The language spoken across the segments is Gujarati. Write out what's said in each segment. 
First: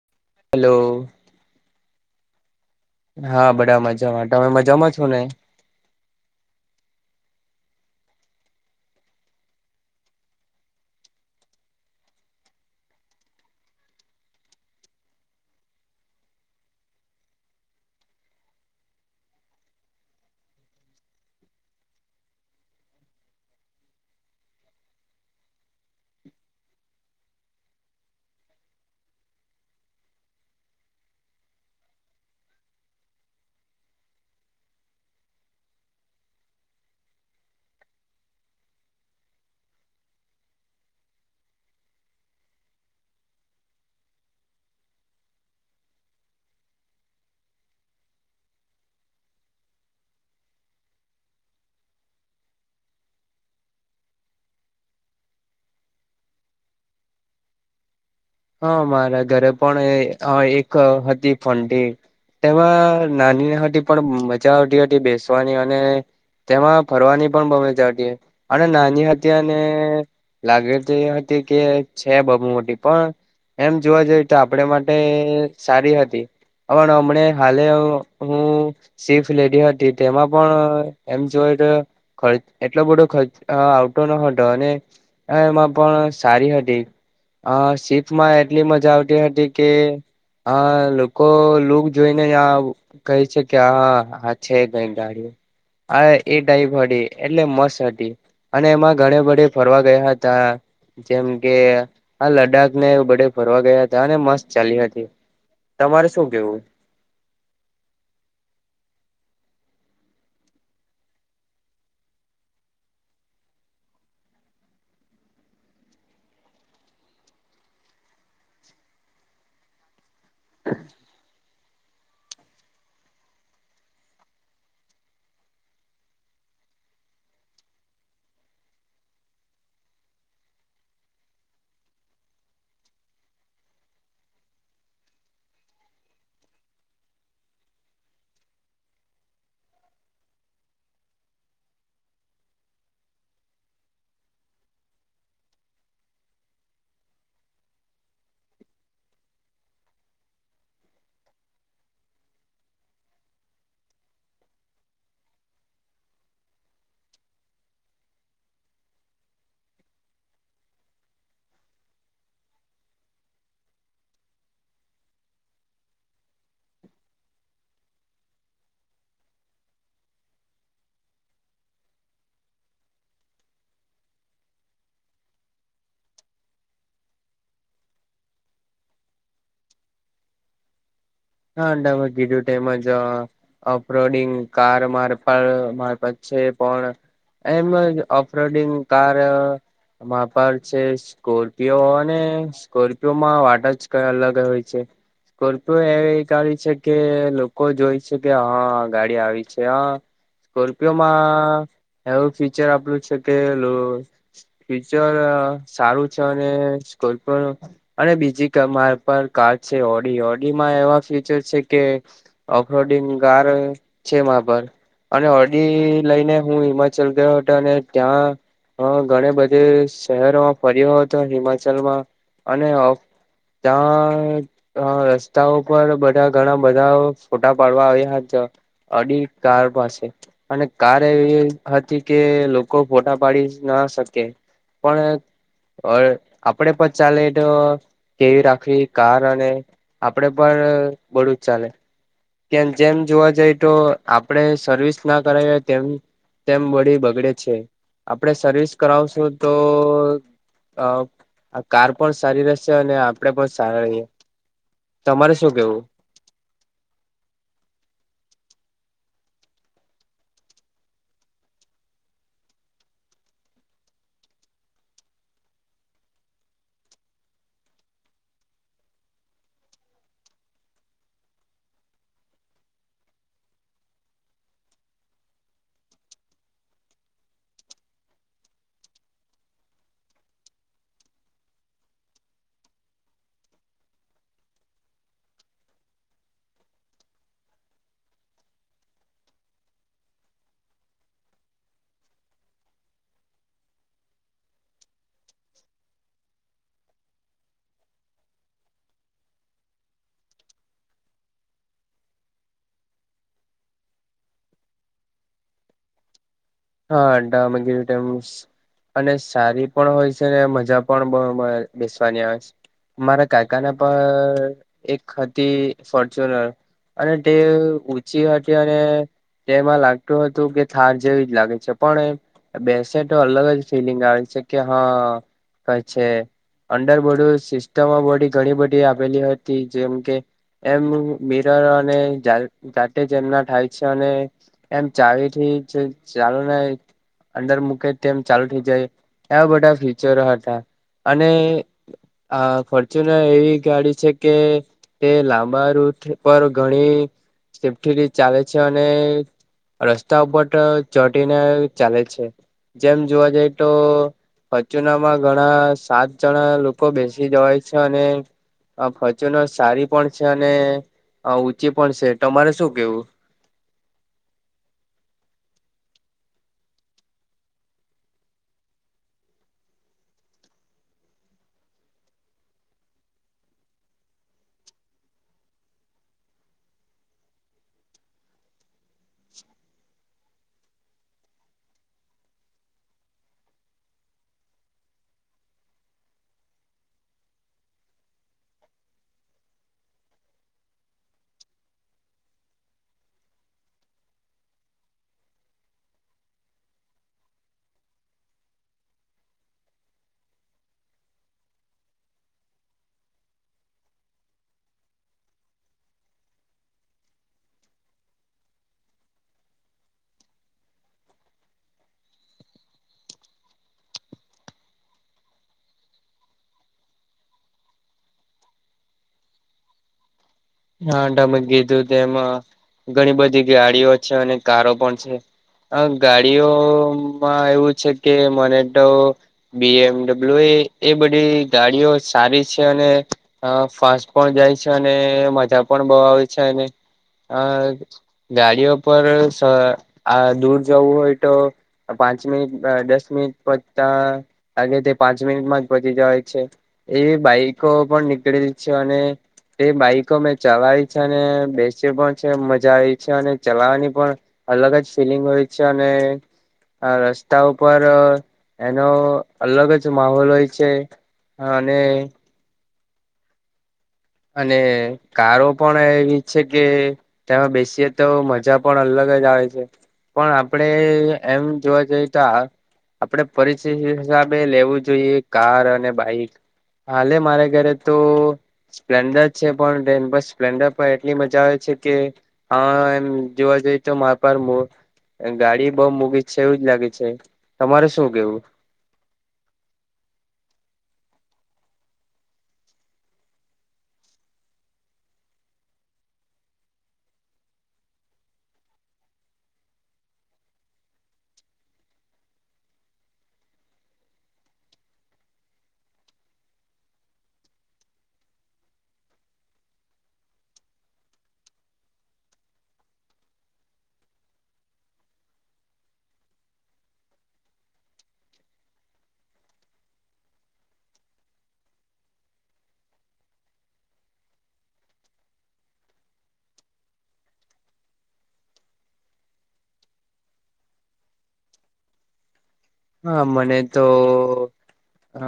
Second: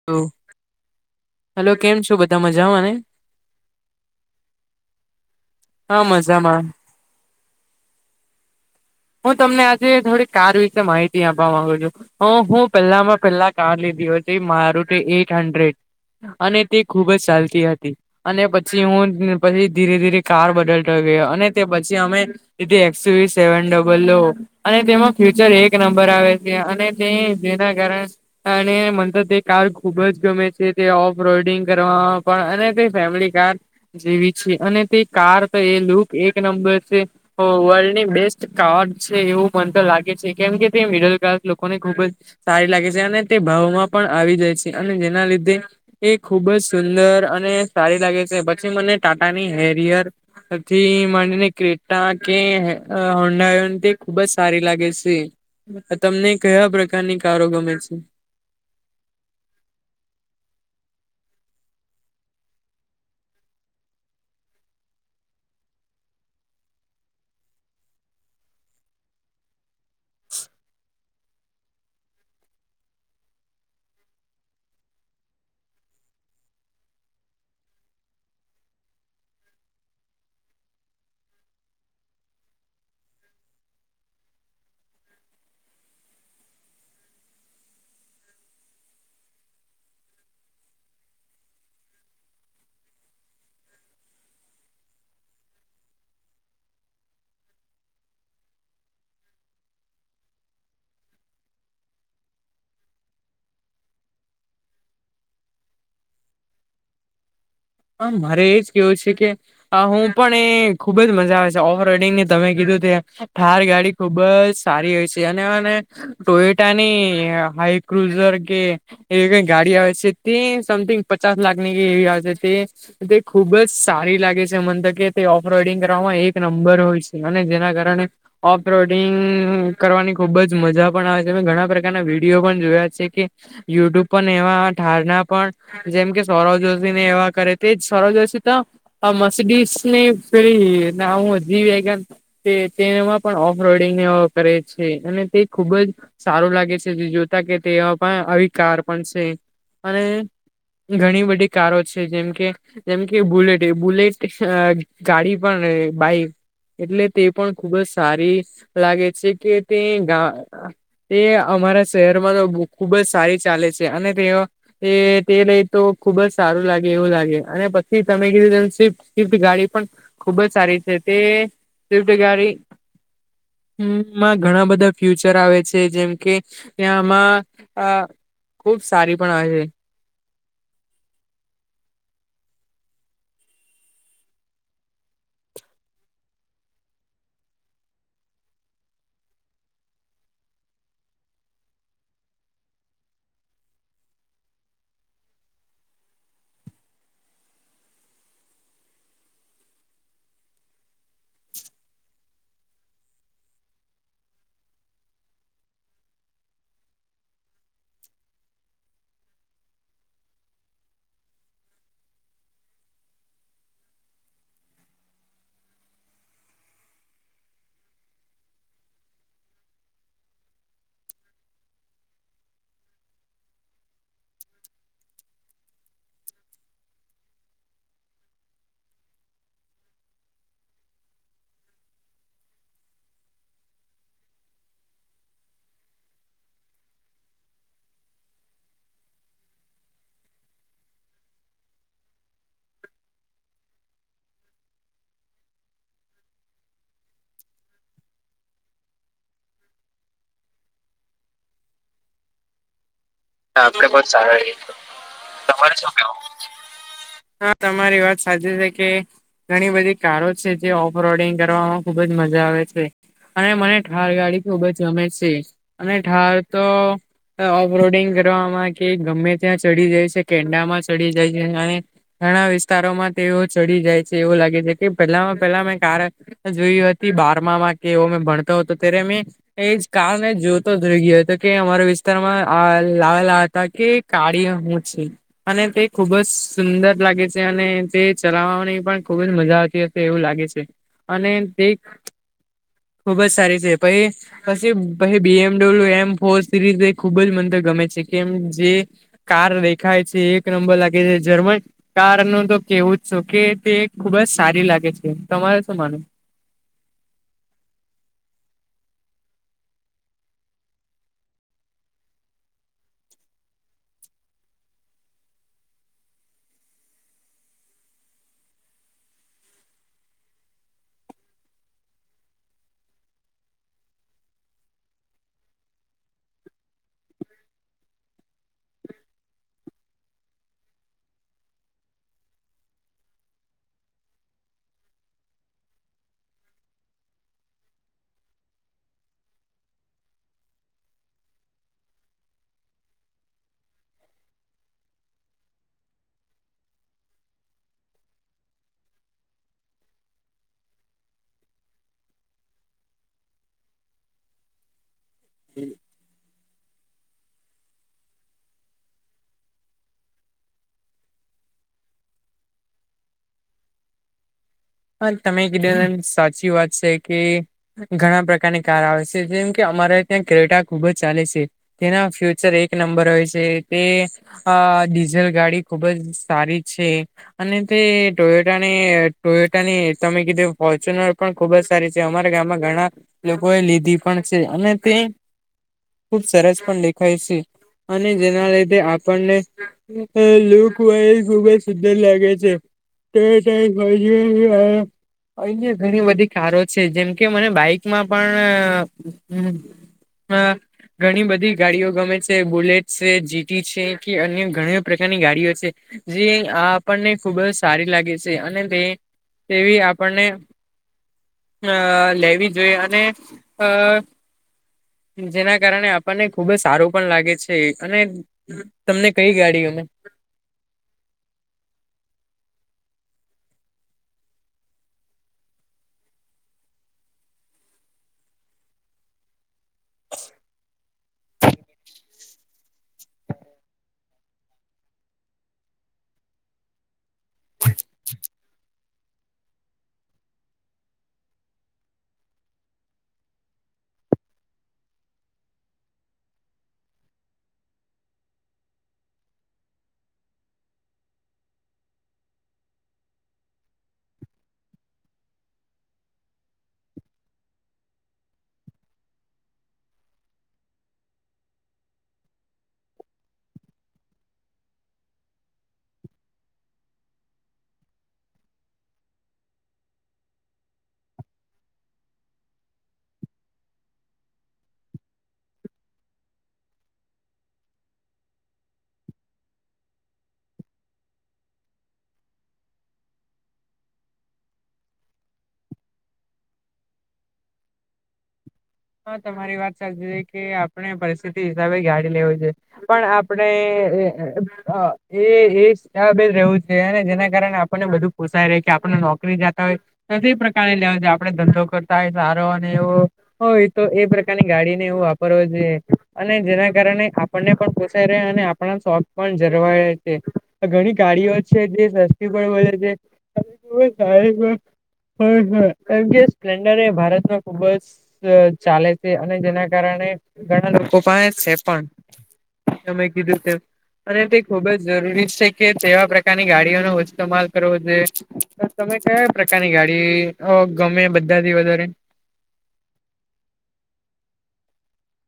[inaudible] હેલો. હલો, કેમ છો, બધા મજામાં ને? હા બધા મજામાં. તમે મજામાં છો ને? હા મજામાં. હું તમને આજે થોડીક કાર વિશે માહિતી આપવા માગુ છું. હું-હું પહેલામાં પહેલા કાર લીધી હતી મારૂતિ એઈટ હન્ડ્રેડ. અને તે ખુબ જ સાલતી હતી. અને પછી હું પછી ધીરે-ધીરે કાર બદલતો ગયો, અને તે પછી અમે [unintelligible] થી એક્સ યુ વી સેવન ડ [unintelligible] લો અને તેમાં ફ્યુચર એક નંબર આવે છે, અને તે જેના કારણે અને મન તો તે કાર ખુબ જ ગમે છે, તે ઓફ રોડિંગ કરવામાં પણ, અને તે ફેમિલી કાર જેવી છે, અને તે કાર તો એ લુક એક નંબર છે, વર્લ્ડની બેસ્ટ કાર છે, એવું મન તો લાગે છે, કેમ કે તે મિડલ ક્લાસ લોકોને ખુબ જ સારી લાગે છે, અને તે ભાવમાં પણ આવી જાય છે, અને જેના લીધે એ ખુબ જ સુંદર અને સારી લાગે છે. પછી મને ટાટા ની હેરિયર હથી માંડીને ક્રેટા કે અહ હોંડા [unintelligible] ખુબ જ સારી લાગે છે. તમને કયા પ્રકારની કારો ગમે છે? હા મારા ઘરે પણ એ અહ એક હતી ફંટી. તેમાં નાની હતી, પણ મજા આવતી હતી બેસવાની, અને તેમાં ફરવાની પણ મજા આવતી. અને નાની હતી અને લાગે તો એ હતી કે છે બહું મોટી, પણ એમ જોવા જઈ તો આપડ માટે સારી હતી. પણ હમણે હાલે હું ચીફ લેડી હતી તેમાં પણ એમ જોય તો. ખર્ચ એટલો બડો ખર્ચ આવતોો ન હતો અને હ એમાં પણ સારી હતી આ સી લાસ્ટ માં એટલી મજા આવતી હતી કે હ લોકો લુક જોઈને. કઈ છે કે હા હા છે કઈ ગાડીયો - આ એટાઈ ભડી એટલે મસ્ત હતી - અને એમાં ઘણે બધે ફરવા ગયા હતા જેમ કે આ લ્ડાખ ને બડે ફરવા ગયા હતા અને મસ્ત ચાલી હતી તમારે શું કેવું. હમ્મ મારે એજ કેવું છે કે. હ હું પણ એ ખુબ જ મજા આવે છે ઓફ રડિંગ ને તમે કીધું ત થાર ગાડી. ખુબ જ સારી હોય છે અને મને ટોયટાની હાઈ ક્રુઝર કે એવી કઈ ગાડી આવે છે. તે સમથિંગ પચાસ લાખ ની એવી આવ છે તે. તે ખુબ જ સારી લાગે છે મને તો કે તે ઓફ રઈડિંગ કરવામાં એક નંબર હોય છે અને જેના કારણે ઓફલોડિંગ કરવાની ખુબ જ મજા પણ આવે છે મે ઘણા પ્રકારના વિડીયો પણ જોયા છ કે. યુટ્યુબ પણ એવા ઠારના પણ જેમ કે સૌરવ જોશી ને એવા. કરે તેજ સોરવ જોશી તો મસડીસ ની ફને હું હજી. તે તેમાં પણ ઓફ રડંગ કરે છે અને તે ખુબ જ. સારું લાગે છે જે જોતા કે તે પણ અવિકાર પણ છે અને ઘણી બધી કારો છે. જેમ કે જેમ કે બુલેટ બુલેટ ગાડી પણ રે બાઈક. એટલે તે પણ ખુબ જ સારી લાગે છે કે તે. તે અમારા શહેરમાં તો ખુબ જ સારી ચાલે છે અને તે એ તે લઈ તો ખુબ જ સારું લાગે. એવું લાગે અને પછી તમે કીધું સ્ફ્ટ સ્વિફ્ટ ગાડી પણ ખુબ જ સારી છે તે. સ્વીફ્ટ ગાડી મા ઘણા બધા ફ્યુચર આવે છે જેમ કે. ત્યાં આમાં અ ખુબ સારી પણ આવે છે. હા તમે કીધું તેમજ અપરોડિંગ કાર મારફ મારફત છે પણ એમજ ઓફરોડિંગ કાર વાપાર છે. સ્કોર્પિયો હોવા ને સ્કોર્પિયોમાં વાટા જ કઈ અલગ હોય છે. સ્કોર્પિયો એ [unintelligible] છે કે લોકો જોય છે કે હા ગાડી આવી છે હ. સ્કોર્પિયોમાં એવું ફીચર આપલું છે કે. ફીચર સારું છે અને કોઈ પણ. અને બીજી મારે પર કાર છે ઓડી ઓડીમાં એવા ફીચર છે કે. ઓફરોડિંગ ગાર છે મા પર. અને ઓડી લઈને હું હિમાચલ ગયો હતો અને ત્યાં. હા ઘણી બધી શહેરોમાં ફર્યો હતો હિમાચલમાં અને ત્યાં રસ્તાઓ પર બ ઘણા બધા ફોટા પાડવા આવ્યા હતા ઓડી કાર પાસે. અને કાર એવી હતી કે લોકો ફોટા પાડી ના શકે. પણ આપડે પણ ચાલે તો કેવી રાખવી કાર અને આપડે પણ બડું જ ચાલે કે જેમ જોવા જઈ તો આપણેે સર્વિસ ના કરાવી હોય તેમ તેમ બોડી બગડે છે આપડે સર્વિસ કરાવશું તો આ કાર પણ સારી રહેશે અને પણ [unintelligible] સારા રહીએ. તમારે તમારે કેવું શું કેવા હા તમારી વાત સાચી છે કે ઘણી બધી કારો છે જે ઓફ રોડિંગ કરવામાં ખુબ જ મજા આવે છે. અને મને ઠાર ગાડી ખૂબ જ રમે છે અને ઠાર તો ઓફરોડિંગ કરવામાં કે ગમે ત્યાં ચડી જાય છે કેન્ડામાં ચડી જાય છે અને ઘણા વિસ્તારોમાં તેઓ ચડી જાય છે એવું લાગે છે કે પેલામાં પેલા મેં કાર જોય હતી બારમા માં કે એવો મેં ભણતો હતો ત્યારે મેં એજ કારણણે જોતો જઈ ગયો તો કે અમારા વિસ્તારમાં લ લ ત કે કાઢી મુછ અને તે ખુબ જ સુંદર લાગે છે અને તે ચલાવવાની પણ ખુબ જ મજા આવતી હતી. એવું લાગે છે અને તે ખુબ જ સારી છે પછ પીછી બી એમડબલ્યુ એમ ફોર સિરીઝ એ ખુબ જ મન તો ગમે છે કેમ જે કાર દેખાય છે એક નંબર લાગે છે જર્મન કાર ન તો કેવું જ છ કે તે ખુબ જ સારી લાગે છે તમારે શું માનું? હા અડા મગમસ અને સારી પણ હોય છે ને મજા પણ બેસવાની આવે છે. મારા કાકાના પર એક હતી ફોર્ચ્યુનર અને તે ઊંચી હતી અને તેમાં લાગતું હતું કે થાર જેવી જ લાગે. પણ બેસે તો અલગ જ ફિલિંગ આવે છે કે હા કઈ છે. અંડર બોડ સિસ્ટમ બોડી ઘણી બધી આપેલી હતી જેમ કે એમ મિરર અને જાતેજ એમના થાય છે અને એમ ચાવી ઠી છે ચાલુ ને અંદર મૂકે તેમ ચાલુ થઇ જાય એવા બધા ફીચરો હતા અને આ ફોર્ચ્યુન એવી ગાડી છે કે તે લાંબા રૂટ પર ઘણી સેફ્ટી રી ચાલે છે અને રસ્તા ઉપર ચોટીને ચાલે છે જેમ જોવા જઈ તો અચુનામાં ઘણા સાત જણા લોકો બેસી જવાય છે અને આ ફચનો સારી પણ છે અને ઊંચી પણ છે તમારે શું કેવું? હ તમે કીધું સાચી વાત છે કે ઘણા પ્રકારની કાર આવે છે જેમ કે અમારે ત્યાં ક્રેટા ખુબ જ ચાલે છે. તેના ફ્યુચર એક નંબર હોય છે તે આ ડીઝલ ગાડી ખુબ જ સારી છે. અને તે ટોયટ અને ટોયટ ની તમે કીધું ફોર્ચ્યુનર પણ ખુબ જ સારી છે અમારા ગામમાં ઘણા લોકો એ લીધી પણ છે અને તે ખૂબ સરસ પણ દેખાય છે અને જેના લીધે આપણને લુક વાઈઝ ખુબ જ સુંદર લાગે છે. હમ અહીયા ઘણી બધી કારો છે જેમકે મને બાઈકમાં પણ હા ઘણી બધી ગાડીઓ ગમે છે બુલેટ છે જીટી છે કે અન્ય ઘણી પ્રકારની ગાડીઓ છે. જે આપણને ખુબ જ સારી લાગે છે અને તે તેવી આપણને અ લેવી જોઈએ અને અ જેના કારણે આપણને ખુબ જ સારું પણ લાગે છે અને તમને કઈ ગાડી ગમે? હા તમે કીધું તે એમાં ઘણી બધી ગાડીઓ છે અને કારો પણ છે. હ ગાડીઓમાં એવું છે કે મને તો બી એમડબલ્યુ એ એ બધી ગાડીઓ સારી છે અને હ ફાસ્ટ પણ જાય છે અને મજા પણ બહુ આવે છે ગાડીઓ પર આ દૂર જવું હોય તો? પાંચ મિનિટ દસ મિનિટ પતા લાગે તે પાંચ મિનિટમાં જ પચી જવાય છે. એ બાઈકો પણ નીકળે છે અને એ બાઈક મેં ચલાવી છે અને બેસયો પણ છે મજા આવી છે અને ચલાવાની પણ અલગ જ ફિલિંગ હોય છે અને હ રસ્તા ઉપર એનો અલગ જ માહોલ હોય છે. હા અને અને કારો પણ એવી છે કે તેમાં બેસીએ તો મજા પણ અલગ જ આવે છે. પણ આપડે એમ જોવા જઈ તો આપડે પરિસ્થિતિ હિસાબે લેવું જોઈએ કાર અને બાઈક. હાલે મારે ઘરે તો. સ્પ્લેન્ડર છે પણ બસ સ્પ્લેન્ડર પણ એટલી મજા આવે છે કે હા એમ જોવા જઈ તો માર પાર મો ગાડી બઉ મૂંઘી છે એવું જ લાગે છે. તમારે શું કેવું? હા તમારી વાત સાચી છે કે આપણે પરિસ્થિતિ હિસાબે ગાડી લેવી જોઈએ. પણ આપણે એ એ જ હિસાબે રેવુ જોઈએ અને જેના કારણે આપણને બધું પૂછાય રે કે આપણે નોકરી જતા હોય. તો કઈ પ્રકારે લેવાની જો આપણે ધંધો કરતા હોય સારો અને એવો. હોય તો એ પ્રકારની ગાડીને એવું વાપરવા જોઈએ અને જેના કારણે આપણને પણ પોસાય રહે અને આપણા શોખ પણ જરવાયે છે ઘણી ગાડીઓ છે જે સસ્તી પણ મળે છે. સ્પ્લેન્ડર એ ભારતમાં ખુબ જ. ચાલે છે અને જેના કારણે ઘણા લોકો પણ છે પણ. મેય કીધુંતે. અને તે ખુબ જ જરૂરી છે કે તેવા પ્રકારની ગાડીઓનો ઈસ્તમાલ કરવો જોઈએ. તમે કયા પ્રકારની ગાડી ગમે બધા થી વધારે? હા મને તો અ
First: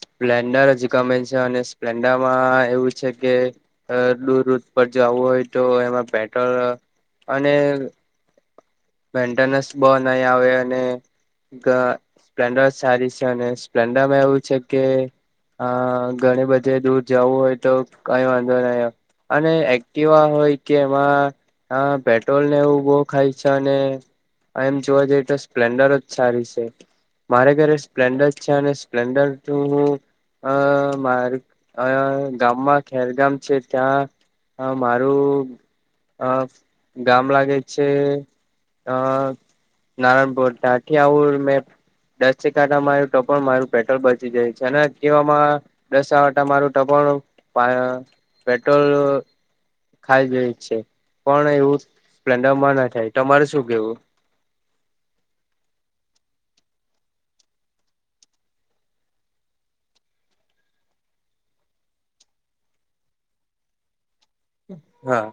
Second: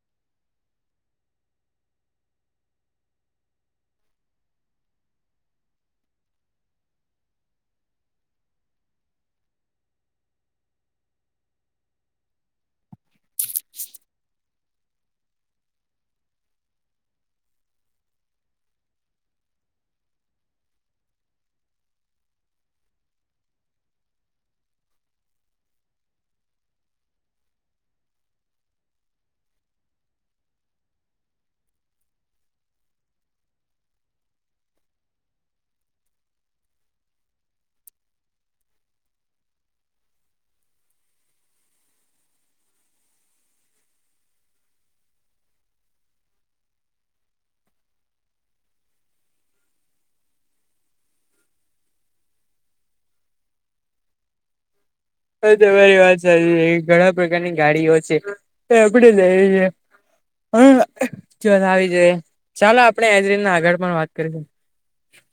સ્પ્લેન્ડર જ ગમે છે અને સ્પ્લેન્ડરમાં એવું છે કે અ દૂર રૂટ પર જવુ હોય તો એમાં પેટ્રોલ અને મેન્ટેનન્સ બહ નહીં આવે અને સ્પ્લેન્ડર સારી છે અને સ્પ્લેન્ડરમાં એવું છે કે હા ઘણી બધે દૂર જવું હોય તો કઈ વાંધો નહી. અને એક્ટિવા હોય કે એમાં પેટ્રોલ ને એવું બવ ખાય છે. અને એમ જોવા જઈએ તો સ્પ્લેન્ડર જ સારી છે. મારે ઘરે સ્પ્લેન્ડર છે અને સ્પ્લેન્ડર તો હું અ મારે અ ગામમાં ખેર ગામ છે ત્યાં. હ મારું ગામ લાગે છે. અ નારણપુર તા થી આવું મેં દસ એક આટા મારૂ તો પણ મારું પેટ્રોલ બચી જાય છે અને એકટીવા માં દસ આટા મારુ તો પણ પેટ્રોલ ખાઈ જઈ છે પણ એવું પ્લન્ડરમાં ના થાય. તમારે શું કેવું? હવે તમારી વાત સારી છે ઘણા પ્રકારની ગાડીઓ છે એ આપણેે લઈએ છે. હ ચલ આવી જ ચાલો આપણે એજરીન ના આગળ પણ વાત કરીશું. [unintelligible] હા